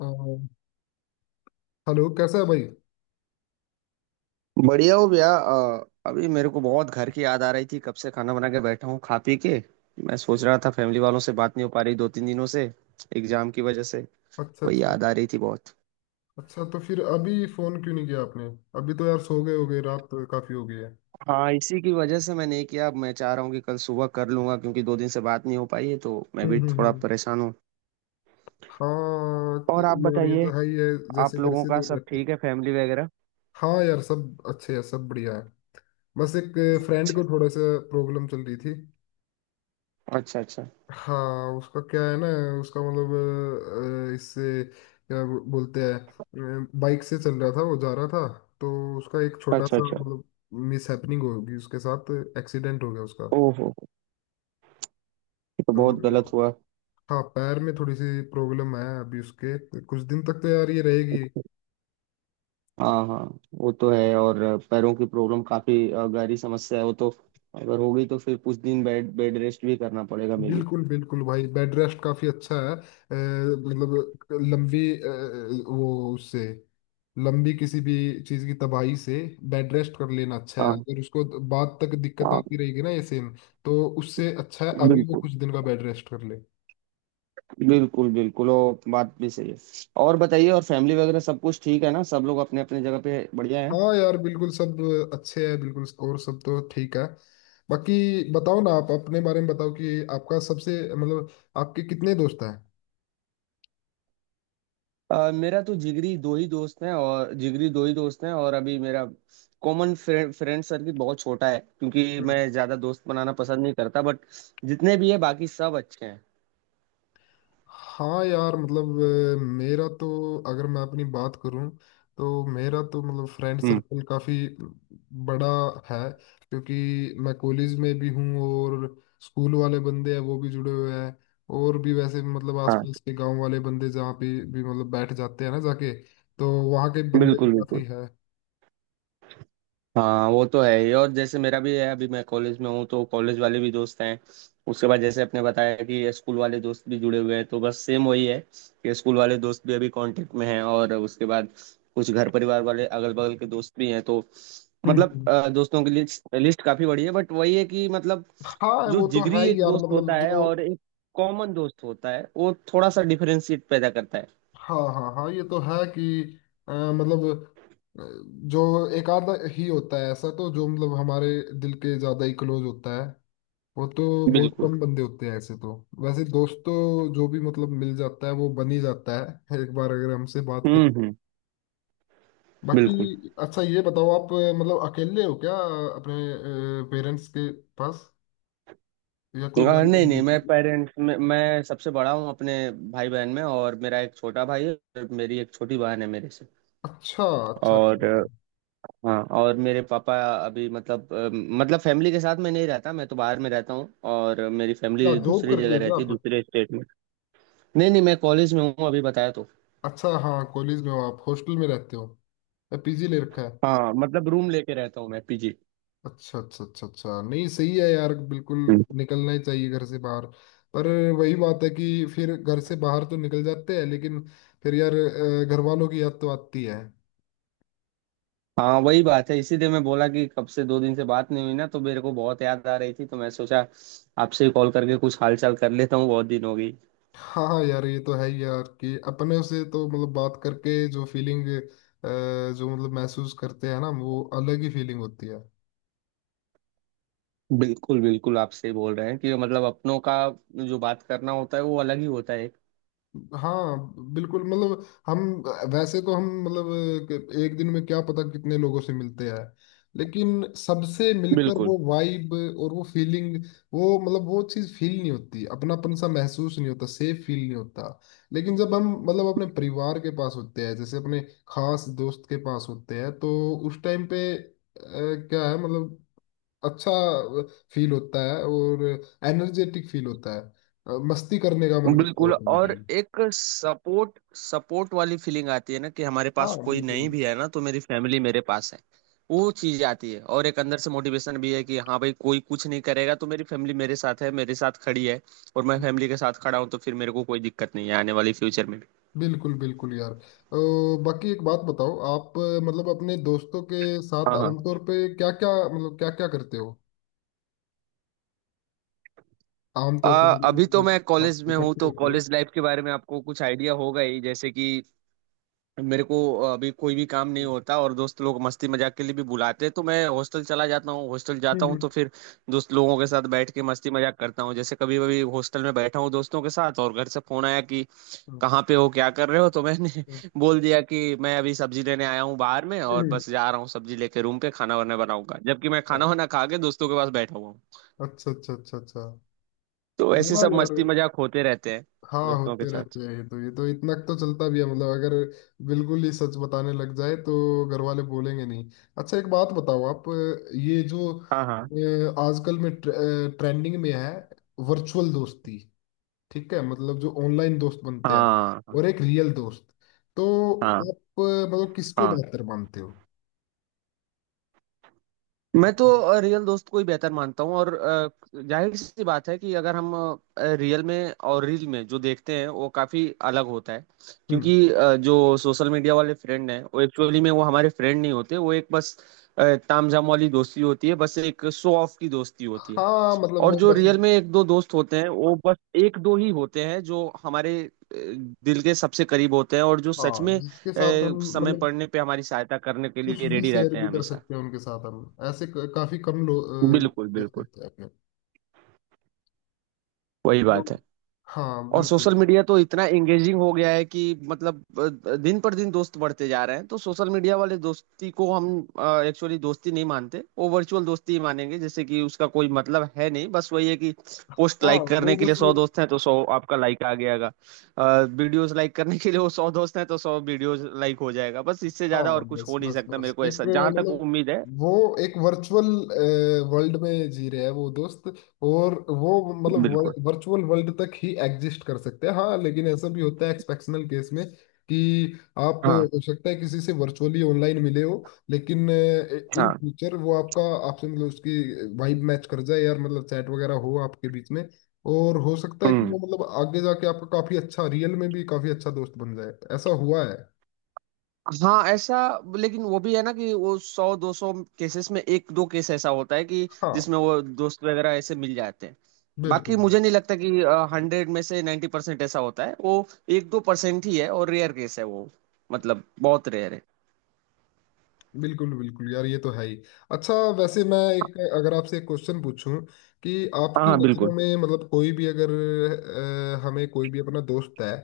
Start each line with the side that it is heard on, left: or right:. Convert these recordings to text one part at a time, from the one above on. left: हाँ, हेलो कैसा है भाई।
right: बढ़िया हो भैया, अभी मेरे को बहुत घर की याद आ रही थी, कब से खाना बना के बैठा हूँ खा पी के। मैं सोच
left: हम्म।
right: रहा था फैमिली वालों से बात नहीं हो पा रही दो तीन दिनों से, एग्जाम की वजह से।
left: अच्छा
right: वही
left: अच्छा।
right: याद आ रही थी बहुत।
left: अच्छा तो फिर अभी फोन क्यों नहीं किया आपने। अभी तो यार सो गए होगे, रात तो काफी हो गई है।
right: हाँ, इसी की वजह से मैं नहीं किया। अब मैं चाह रहा हूँ कि कल सुबह कर लूंगा क्योंकि 2 दिन से बात नहीं हो पाई है तो मैं
left: हम्म
right: भी
left: हम्म
right: थोड़ा
left: हम्म।
right: परेशान हूँ।
left: हाँ
right: और आप
left: यार ये
right: बताइए।
left: तो है ही है।
right: आप
left: जैसे घर
right: लोगों
left: से
right: का
left: दूर
right: सब
left: रहते।
right: ठीक है, फैमिली वगैरह?
left: हाँ यार सब अच्छे है, सब बढ़िया है। बस एक फ्रेंड
right: अच्छा,
left: को थोड़ा सा प्रॉब्लम चल रही थी।
right: अच्छा, अच्छा,
left: हाँ उसका क्या है ना, उसका मतलब इससे क्या बोलते हैं बाइक से चल रहा था, वो जा रहा था। तो उसका एक छोटा
right: अच्छा,
left: सा
right: अच्छा।
left: मतलब मिस हैपनिंग होगी उसके साथ, एक्सीडेंट हो गया उसका।
right: ओहो, ये तो बहुत
left: तो
right: गलत हुआ।
left: हाँ पैर में थोड़ी सी प्रॉब्लम है अभी उसके, कुछ दिन तक तो यार ये रहेगी।
right: हाँ, हाँ, वो तो है। और पैरों की प्रॉब्लम काफी गहरी समस्या है वो तो। अगर हो गई तो फिर कुछ दिन बेड बेड रेस्ट भी करना पड़ेगा मे भी।
left: बिल्कुल बिल्कुल भाई, बेड रेस्ट काफी अच्छा है। मतलब लंबी वो उससे लंबी किसी भी चीज की तबाही से बेड रेस्ट कर लेना अच्छा है।
right: हाँ,
left: अगर उसको बाद तक दिक्कत
right: हाँ,
left: आती रहेगी ना ये सेम, तो उससे अच्छा है अभी वो
right: बिल्कुल,
left: कुछ दिन का बेड रेस्ट कर ले।
right: बिल्कुल। बिल्कुल वो बात भी सही है। और बताइए, और फैमिली वगैरह सब कुछ ठीक है ना, सब लोग अपने अपने जगह पे बढ़िया है?
left: हाँ यार बिल्कुल, सब अच्छे हैं बिल्कुल और सब तो ठीक है। बाकी बताओ ना आप, अपने बारे में बताओ कि आपका सबसे मतलब आपके कितने दोस्त हैं।
right: मेरा तो जिगरी दो ही दोस्त हैं और अभी मेरा कॉमन फ्रेंड फ्रेंड सर्किल बहुत छोटा है क्योंकि
left: हम्म।
right: मैं ज्यादा दोस्त बनाना पसंद नहीं करता, बट जितने भी है बाकी सब अच्छे हैं।
left: हाँ यार मतलब मेरा तो अगर मैं अपनी बात करूं, तो मेरा तो मतलब फ्रेंड
right: हम्म।
left: सर्कल काफ़ी बड़ा है। क्योंकि मैं कॉलेज में भी हूँ, और स्कूल वाले बंदे हैं वो भी जुड़े हुए हैं। और भी वैसे भी मतलब
right: हाँ,
left: आसपास के गांव वाले बंदे जहाँ पे भी मतलब बैठ जाते हैं ना जाके, तो वहाँ के बंदे भी
right: बिल्कुल, बिल्कुल।
left: काफ़ी है।
right: हाँ, वो तो है ही, और जैसे मेरा भी है, अभी मैं कॉलेज में हूँ तो कॉलेज वाले भी दोस्त हैं। उसके बाद जैसे आपने बताया कि स्कूल वाले दोस्त भी जुड़े हुए हैं, तो बस सेम वही है कि स्कूल वाले दोस्त भी अभी कांटेक्ट में हैं, और उसके बाद कुछ घर परिवार वाले अगल बगल के दोस्त भी हैं, तो
left: हम्म
right: मतलब
left: हम्म।
right: दोस्तों की लिस्ट लिस्ट काफी बड़ी है, बट वही है कि मतलब
left: हाँ
right: जो
left: वो तो है
right: जिगरी
left: ही
right: एक
left: यार
right: दोस्त
left: मतलब
right: होता है
left: जो।
right: और एक कॉमन दोस्त होता है, वो थोड़ा सा डिफरेंशिएट पैदा करता है।
left: हाँ हाँ हाँ ये तो है कि मतलब अ, जो एक आधा ही होता है ऐसा, तो जो मतलब हमारे दिल के ज्यादा ही क्लोज होता है वो तो बहुत
right: बिल्कुल।
left: कम बंदे होते हैं ऐसे। तो वैसे दोस्त तो जो भी मतलब मिल जाता है वो बन ही जाता है, एक बार अगर हमसे बात
right: हम्म,
left: करें।
right: हम्म।
left: बाकी
right: बिल्कुल।
left: अच्छा ये बताओ आप, मतलब अकेले हो क्या अपने पेरेंट्स के पास, या कोई भाई
right: नहीं,
left: बहन
right: नहीं,
left: होती
right: मैं
left: है?
right: पेरेंट्स में मैं सबसे बड़ा हूँ अपने भाई बहन में, और मेरा एक छोटा भाई है और मेरी एक छोटी बहन है मेरे से।
left: अच्छा अच्छा अच्छा
right: और
left: अच्छा।
right: हाँ, और मेरे पापा अभी मतलब मतलब फैमिली के साथ मैं नहीं रहता, मैं तो बाहर में रहता हूँ और मेरी
left: क्या
right: फैमिली
left: जॉब
right: दूसरी
left: करते
right: जगह
left: हो क्या
right: रहती है,
left: आप?
right: दूसरे स्टेट में। नहीं, नहीं, मैं कॉलेज में हूँ, अभी बताया तो।
left: अच्छा हाँ कॉलेज में हो। आप हॉस्टल में रहते हो, पीजी ले रखा है?
right: हाँ, मतलब रूम लेके रहता हूँ मैं, पीजी।
left: अच्छा अच्छा अच्छा अच्छा, नहीं सही है यार बिल्कुल। निकलना ही चाहिए घर से बाहर। पर वही बात है कि फिर घर से बाहर तो निकल जाते हैं, लेकिन फिर यार घर वालों की याद तो आती है।
right: हाँ, वही बात है, इसीलिए मैं बोला कि कब से 2 दिन से बात नहीं हुई ना, तो मेरे को बहुत याद आ रही थी, तो मैं सोचा आपसे ही कॉल करके कुछ हालचाल कर लेता हूँ, बहुत दिन हो गई।
left: हाँ हाँ यार ये तो है ही यार कि अपने से तो मतलब बात करके जो फीलिंग जो मतलब महसूस करते हैं ना, वो अलग ही फीलिंग होती है।
right: बिल्कुल, बिल्कुल, आप सही बोल रहे हैं कि मतलब अपनों का जो बात करना होता है वो अलग ही होता है।
left: हाँ बिल्कुल, मतलब हम वैसे तो हम मतलब एक दिन में क्या पता कितने लोगों से मिलते हैं, लेकिन सबसे मिलकर
right: बिल्कुल,
left: वो वाइब और वो फीलिंग, वो मतलब वो चीज़ फील नहीं होती, अपनापन सा महसूस नहीं होता, सेफ फील नहीं होता। लेकिन जब हम मतलब अपने परिवार के पास होते हैं, जैसे अपने खास दोस्त के पास होते हैं, तो उस टाइम पे क्या है मतलब अच्छा फील होता है, और एनर्जेटिक फील होता है। मस्ती करने का मन करता है
right: बिल्कुल। और
left: ऑटोमेटिकली।
right: एक सपोर्ट सपोर्ट वाली फीलिंग आती है ना, कि हमारे पास
left: हाँ
right: कोई
left: बिल्कुल।
right: नहीं भी है ना, तो मेरी फैमिली मेरे पास है। वो चीज आती है, और एक अंदर से मोटिवेशन भी है कि हाँ भाई, कोई कुछ नहीं करेगा तो मेरी फैमिली मेरे साथ है, मेरे साथ खड़ी है और मैं फैमिली के साथ खड़ा हूँ, तो फिर मेरे को कोई दिक्कत नहीं है आने वाली फ्यूचर में भी।
left: बिल्कुल बिल्कुल यार। बाकी एक बात बताओ आप, मतलब अपने दोस्तों के साथ
right: हाँ, हाँ।
left: आमतौर पे क्या क्या मतलब क्या क्या करते हो? आमतौर पे
right: अभी
left: मतलब
right: तो मैं
left: जब आप
right: कॉलेज में हूँ,
left: इकट्ठे
right: तो
left: होते हो।
right: कॉलेज लाइफ के बारे में आपको कुछ आइडिया होगा ही, जैसे कि मेरे को अभी कोई भी काम नहीं
left: हम्म
right: होता और दोस्त लोग मस्ती मजाक के लिए भी बुलाते हैं तो मैं हॉस्टल चला जाता हूँ। हॉस्टल जाता हूँ
left: हम्म
right: तो फिर दोस्त लोगों के साथ बैठ के मस्ती मजाक करता हूँ। जैसे कभी कभी हॉस्टल में बैठा हूँ दोस्तों के साथ, और घर से फोन आया कि कहाँ पे हो, क्या कर रहे हो, तो मैंने बोल दिया कि मैं अभी सब्जी लेने आया हूँ बाहर में, और
left: हम्म,
right: बस जा रहा हूँ सब्जी लेके रूम पे खाना वाना बनाऊंगा, जबकि मैं
left: हम्म,
right: खाना वाना खा के दोस्तों के पास बैठा हुआ हूँ।
left: अच्छा अच्छा अच्छा अच्छा।
right: तो ऐसे
left: हाँ
right: सब
left: यार,
right: मस्ती मजाक होते रहते हैं
left: हाँ
right: दोस्तों के
left: होते
right: साथ।
left: रहते हैं, ये तो इतना तो चलता भी है मतलब। अगर बिल्कुल ही सच बताने लग जाए तो घर वाले बोलेंगे नहीं। अच्छा एक बात बताओ आप, ये जो
right: हाँ, हाँ,
left: आजकल में ट्रेंडिंग में है, वर्चुअल दोस्ती, ठीक है मतलब जो ऑनलाइन दोस्त बनते हैं,
right: हाँ,
left: और
right: हाँ,
left: एक रियल दोस्त, तो
right: हाँ,
left: आप मतलब किसको
right: हाँ।
left: बेहतर मानते हो?
right: मैं तो रियल दोस्त को ही बेहतर मानता हूँ, और जाहिर सी बात है कि अगर हम रियल में और रील में जो देखते हैं वो काफी अलग होता है,
left: हम्म।
right: क्योंकि जो सोशल मीडिया वाले फ्रेंड हैं वो एक्चुअली में वो हमारे फ्रेंड नहीं होते, वो एक बस तामझाम वाली दोस्ती होती है, बस एक शो ऑफ की दोस्ती होती है।
left: हाँ मतलब
right: और
left: वो
right: जो
left: बस।
right: रियल में एक दो दोस्त होते हैं वो बस एक दो ही होते हैं, जो हमारे दिल के सबसे करीब होते हैं, और जो सच में
left: हाँ जिसके साथ हम
right: समय
left: मतलब
right: पड़ने पे हमारी सहायता करने के
left: कुछ
right: लिए
left: भी
right: रेडी
left: शेयर
right: रहते हैं
left: भी कर
right: हमेशा।
left: सकते हैं उनके साथ हम, ऐसे काफी कम लोग
right: बिल्कुल,
left: दोस्त
right: बिल्कुल,
left: होते हैं अपने।
right: वही
left: वो-।
right: बात है।
left: हाँ
right: और
left: बिल्कुल।
right: सोशल मीडिया तो इतना एंगेजिंग हो गया है कि मतलब दिन पर दिन दोस्त बढ़ते जा रहे हैं, तो सोशल मीडिया वाले दोस्ती को हम एक्चुअली दोस्ती नहीं मानते, वो वर्चुअल दोस्ती ही मानेंगे, जैसे कि उसका कोई मतलब है नहीं, बस वही है कि पोस्ट
left: हाँ
right: लाइक
left: वो
right: करने के लिए
left: बस।
right: 100 दोस्त हैं तो 100 आपका लाइक आ गयागा। वीडियोस लाइक करने के लिए वो 100 दोस्त हैं तो 100 वीडियोस लाइक हो जाएगा, बस इससे ज्यादा
left: हाँ
right: और कुछ
left: बस
right: हो नहीं
left: बस
right: सकता
left: बस
right: मेरे को,
left: एक
right: ऐसा जहां तक
left: मतलब
right: उम्मीद है।
left: वो एक वर्चुअल वर्ल्ड में जी रहे हैं वो दोस्त, और वो
right: बिल्कुल।
left: मतलब वर्चुअल वर्ल्ड तक ही एग्जिस्ट कर सकते हैं। हाँ लेकिन ऐसा भी होता है एक्सेप्शनल केस में कि आप
right: हाँ,
left: हो सकता है किसी से वर्चुअली ऑनलाइन मिले हो, लेकिन इन
right: हाँ,
left: फ्यूचर वो आपका आपसे मतलब उसकी वाइब मैच कर जाए यार, मतलब चैट वगैरह हो आपके बीच में, और हो सकता है कि वो मतलब आगे जाके आपका काफी अच्छा, रियल में भी काफी अच्छा दोस्त बन जाए, ऐसा हुआ है।
right: हाँ ऐसा, लेकिन वो भी है ना कि वो 100-200 केसेस में एक दो केस ऐसा होता है कि
left: हाँ
right: जिसमें वो दोस्त वगैरह ऐसे मिल जाते हैं।
left: बिल्कुल
right: बाकी मुझे नहीं लगता कि 100 में से 90% ऐसा होता है, वो 1-2% ही है और रेयर केस है वो, मतलब बहुत रेयर है।
left: बिल्कुल। बिल्कुल यार ये तो है ही। अच्छा वैसे मैं एक, अगर आपसे एक क्वेश्चन पूछूं कि
right: हाँ,
left: आपकी
right: हाँ,
left: नज़रों
right: बिल्कुल।
left: में मतलब कोई भी अगर हमें कोई भी अपना दोस्त है,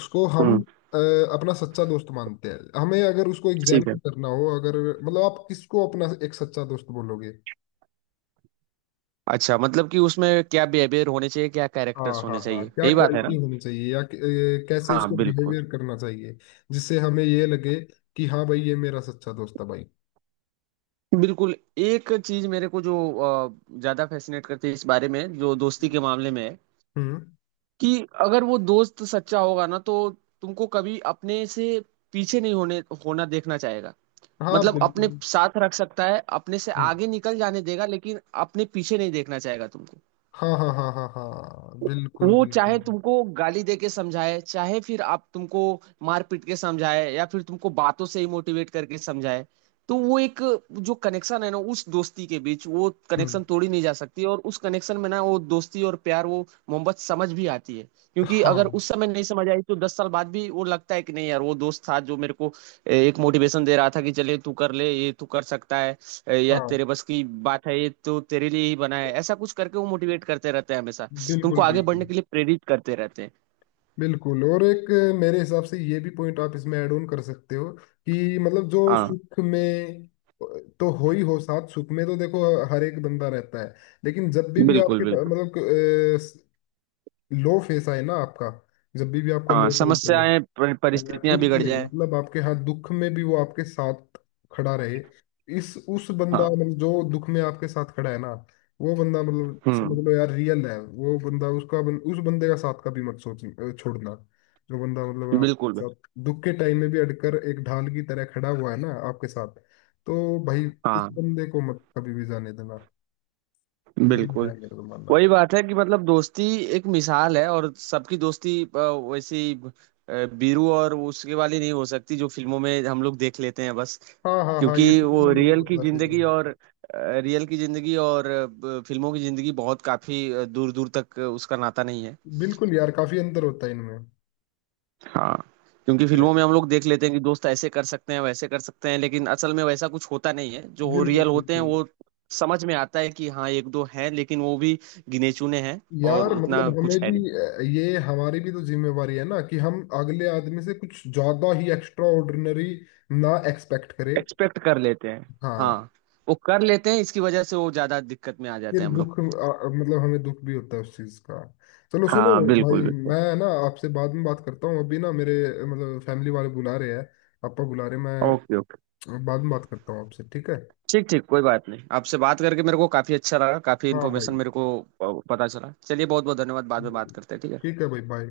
left: उसको हम
right: हम्म।
left: अ, अपना सच्चा दोस्त मानते हैं, हमें अगर उसको
right: ठीक है।
left: एग्जामिन करना हो, अगर मतलब आप किसको अपना एक सच्चा दोस्त बोलोगे?
right: अच्छा, मतलब कि उसमें क्या बिहेवियर होने चाहिए, क्या
left: हाँ
right: कैरेक्टर्स
left: हाँ
right: होने
left: हाँ
right: चाहिए,
left: क्या
right: यही बात है
left: क्वालिटी
right: ना?
left: होनी चाहिए, या कैसे
right: हाँ,
left: उसको
right: बिल्कुल।
left: बिहेवियर करना चाहिए, जिससे हमें ये लगे कि हाँ भाई ये मेरा सच्चा दोस्त है भाई।
right: बिल्कुल, एक चीज मेरे को जो ज्यादा फैसिनेट करती है इस बारे में, जो दोस्ती के मामले में है,
left: हम्म।
right: कि अगर वो दोस्त सच्चा होगा ना, तो तुमको कभी अपने से पीछे नहीं होने होना देखना चाहेगा।
left: हाँ
right: मतलब अपने
left: बिल्कुल।
right: साथ रख सकता है, अपने से
left: हम्म।
right: आगे निकल जाने देगा, लेकिन अपने पीछे नहीं देखना चाहेगा तुमको।
left: हाँ हाँ हाँ हाँ हाँ बिल्कुल
right: वो
left: बिल्कुल।
right: चाहे तुमको गाली दे के समझाए, चाहे फिर आप तुमको मार पीट के समझाए, या फिर तुमको बातों से ही मोटिवेट करके समझाए, तो वो एक जो कनेक्शन है ना उस दोस्ती के बीच, वो
left: हम्म।
right: कनेक्शन तोड़ी नहीं जा सकती, और उस कनेक्शन में ना वो दोस्ती और प्यार, वो मोहब्बत समझ भी आती है। क्योंकि
left: हाँ
right: अगर उस समय नहीं समझ आई तो 10 साल बाद भी वो लगता है कि नहीं यार, वो दोस्त था जो मेरे को एक मोटिवेशन दे रहा था कि चले तू कर ले, ये तू कर सकता है, या
left: हाँ
right: तेरे बस की बात है, ये तो तेरे लिए ही बना है, ऐसा कुछ करके वो मोटिवेट करते रहते हैं हमेशा, तुमको
left: बिल्कुल
right: आगे बढ़ने
left: बिल्कुल।
right: के लिए प्रेरित करते रहते हैं।
left: बिल्कुल और एक, मेरे हिसाब से ये भी पॉइंट आप इसमें ऐड ऑन कर सकते हो कि मतलब जो
right: हाँ,
left: सुख में तो हो ही हो साथ, सुख में तो देखो हर एक बंदा रहता है, लेकिन जब भी
right: बिल्कुल,
left: आपके
right: बिल्कुल।
left: मतलब लो फेस आए ना आपका, जब भी आपका
right: हाँ,
left: लो टाइम चले,
right: समस्याएं परिस्थितियां
left: दुख
right: बिगड़
left: में
right: जाए।
left: मतलब आपके हाथ दुख में भी वो आपके साथ खड़ा रहे, इस उस बंदा
right: हाँ।
left: मतलब जो दुख में आपके साथ खड़ा है ना, वो बंदा मतलब
right: हम्म।
left: समझ लो यार रियल है वो बंदा, उस बंदे का साथ कभी मत सोच छोड़ना। जो बंदा मतलब आपके
right: बिल्कुल, बिल्कुल।
left: साथ दुख के टाइम में भी अड़कर एक ढाल की तरह खड़ा हुआ है ना आपके साथ, तो भाई उस
right: हाँ,
left: बंदे को मत कभी भी जाने देना, ये है
right: बिल्कुल,
left: मेरा तो मानना।
right: वही बात है कि मतलब दोस्ती एक मिसाल है, और सबकी दोस्ती वैसी बीरू और उसके वाली नहीं हो सकती जो फिल्मों में हम लोग देख लेते हैं बस।
left: हाँ हाँ हाँ
right: क्योंकि
left: ये फिल्म
right: वो
left: में मेरे मतलब सही लगा।
right: रियल की जिंदगी और फिल्मों की जिंदगी बहुत काफी दूर दूर तक उसका नाता नहीं है।
left: बिल्कुल यार काफी अंतर होता है इनमें।
right: हाँ। क्योंकि
left: ये-।
right: फिल्मों में हम लोग देख लेते हैं कि दोस्त ऐसे कर सकते हैं वैसे कर सकते हैं, लेकिन असल में वैसा कुछ होता नहीं है, जो हो
left: बिल्कुल
right: रियल होते हैं
left: बिल्कुल
right: वो। समझ में आता है कि हाँ एक दो हैं, लेकिन वो भी गिने चुने हैं, और
left: यार, मतलब
right: उतना
left: हमें
right: कुछ है
left: भी
right: नहीं।
left: ये हमारी भी तो जिम्मेवारी है ना कि हम अगले आदमी से कुछ ज्यादा ही एक्स्ट्रा ऑर्डिनरी ना एक्सपेक्ट करें।
right: एक्सपेक्ट कर लेते हैं।
left: हाँ
right: हाँ। वो कर लेते हैं, इसकी वजह से वो ज्यादा दिक्कत में आ
left: फिर
right: जाते हैं हम लोग।
left: दुख मतलब हमें दुख भी होता है उस चीज का। चलो सुनो
right: हाँ, बिल्कुल,
left: भाई,
right: बिल्कुल।
left: मैं ना आपसे बाद में बात करता हूँ, अभी ना मेरे मतलब फैमिली वाले बुला रहे हैं, पापा बुला रहे हैं
right: ओके,
left: मैं
right: ओके।
left: बाद में बात करता हूँ आपसे, ठीक है।
right: ठीक, ठीक, कोई बात नहीं, आपसे बात करके मेरे को काफी अच्छा लगा, काफी
left: हाँ
right: इन्फॉर्मेशन
left: भाई
right: मेरे को पता चला, चलिए बहुत बहुत धन्यवाद, बाद में बात करते हैं, ठीक है।
left: ठीक है भाई, बाय।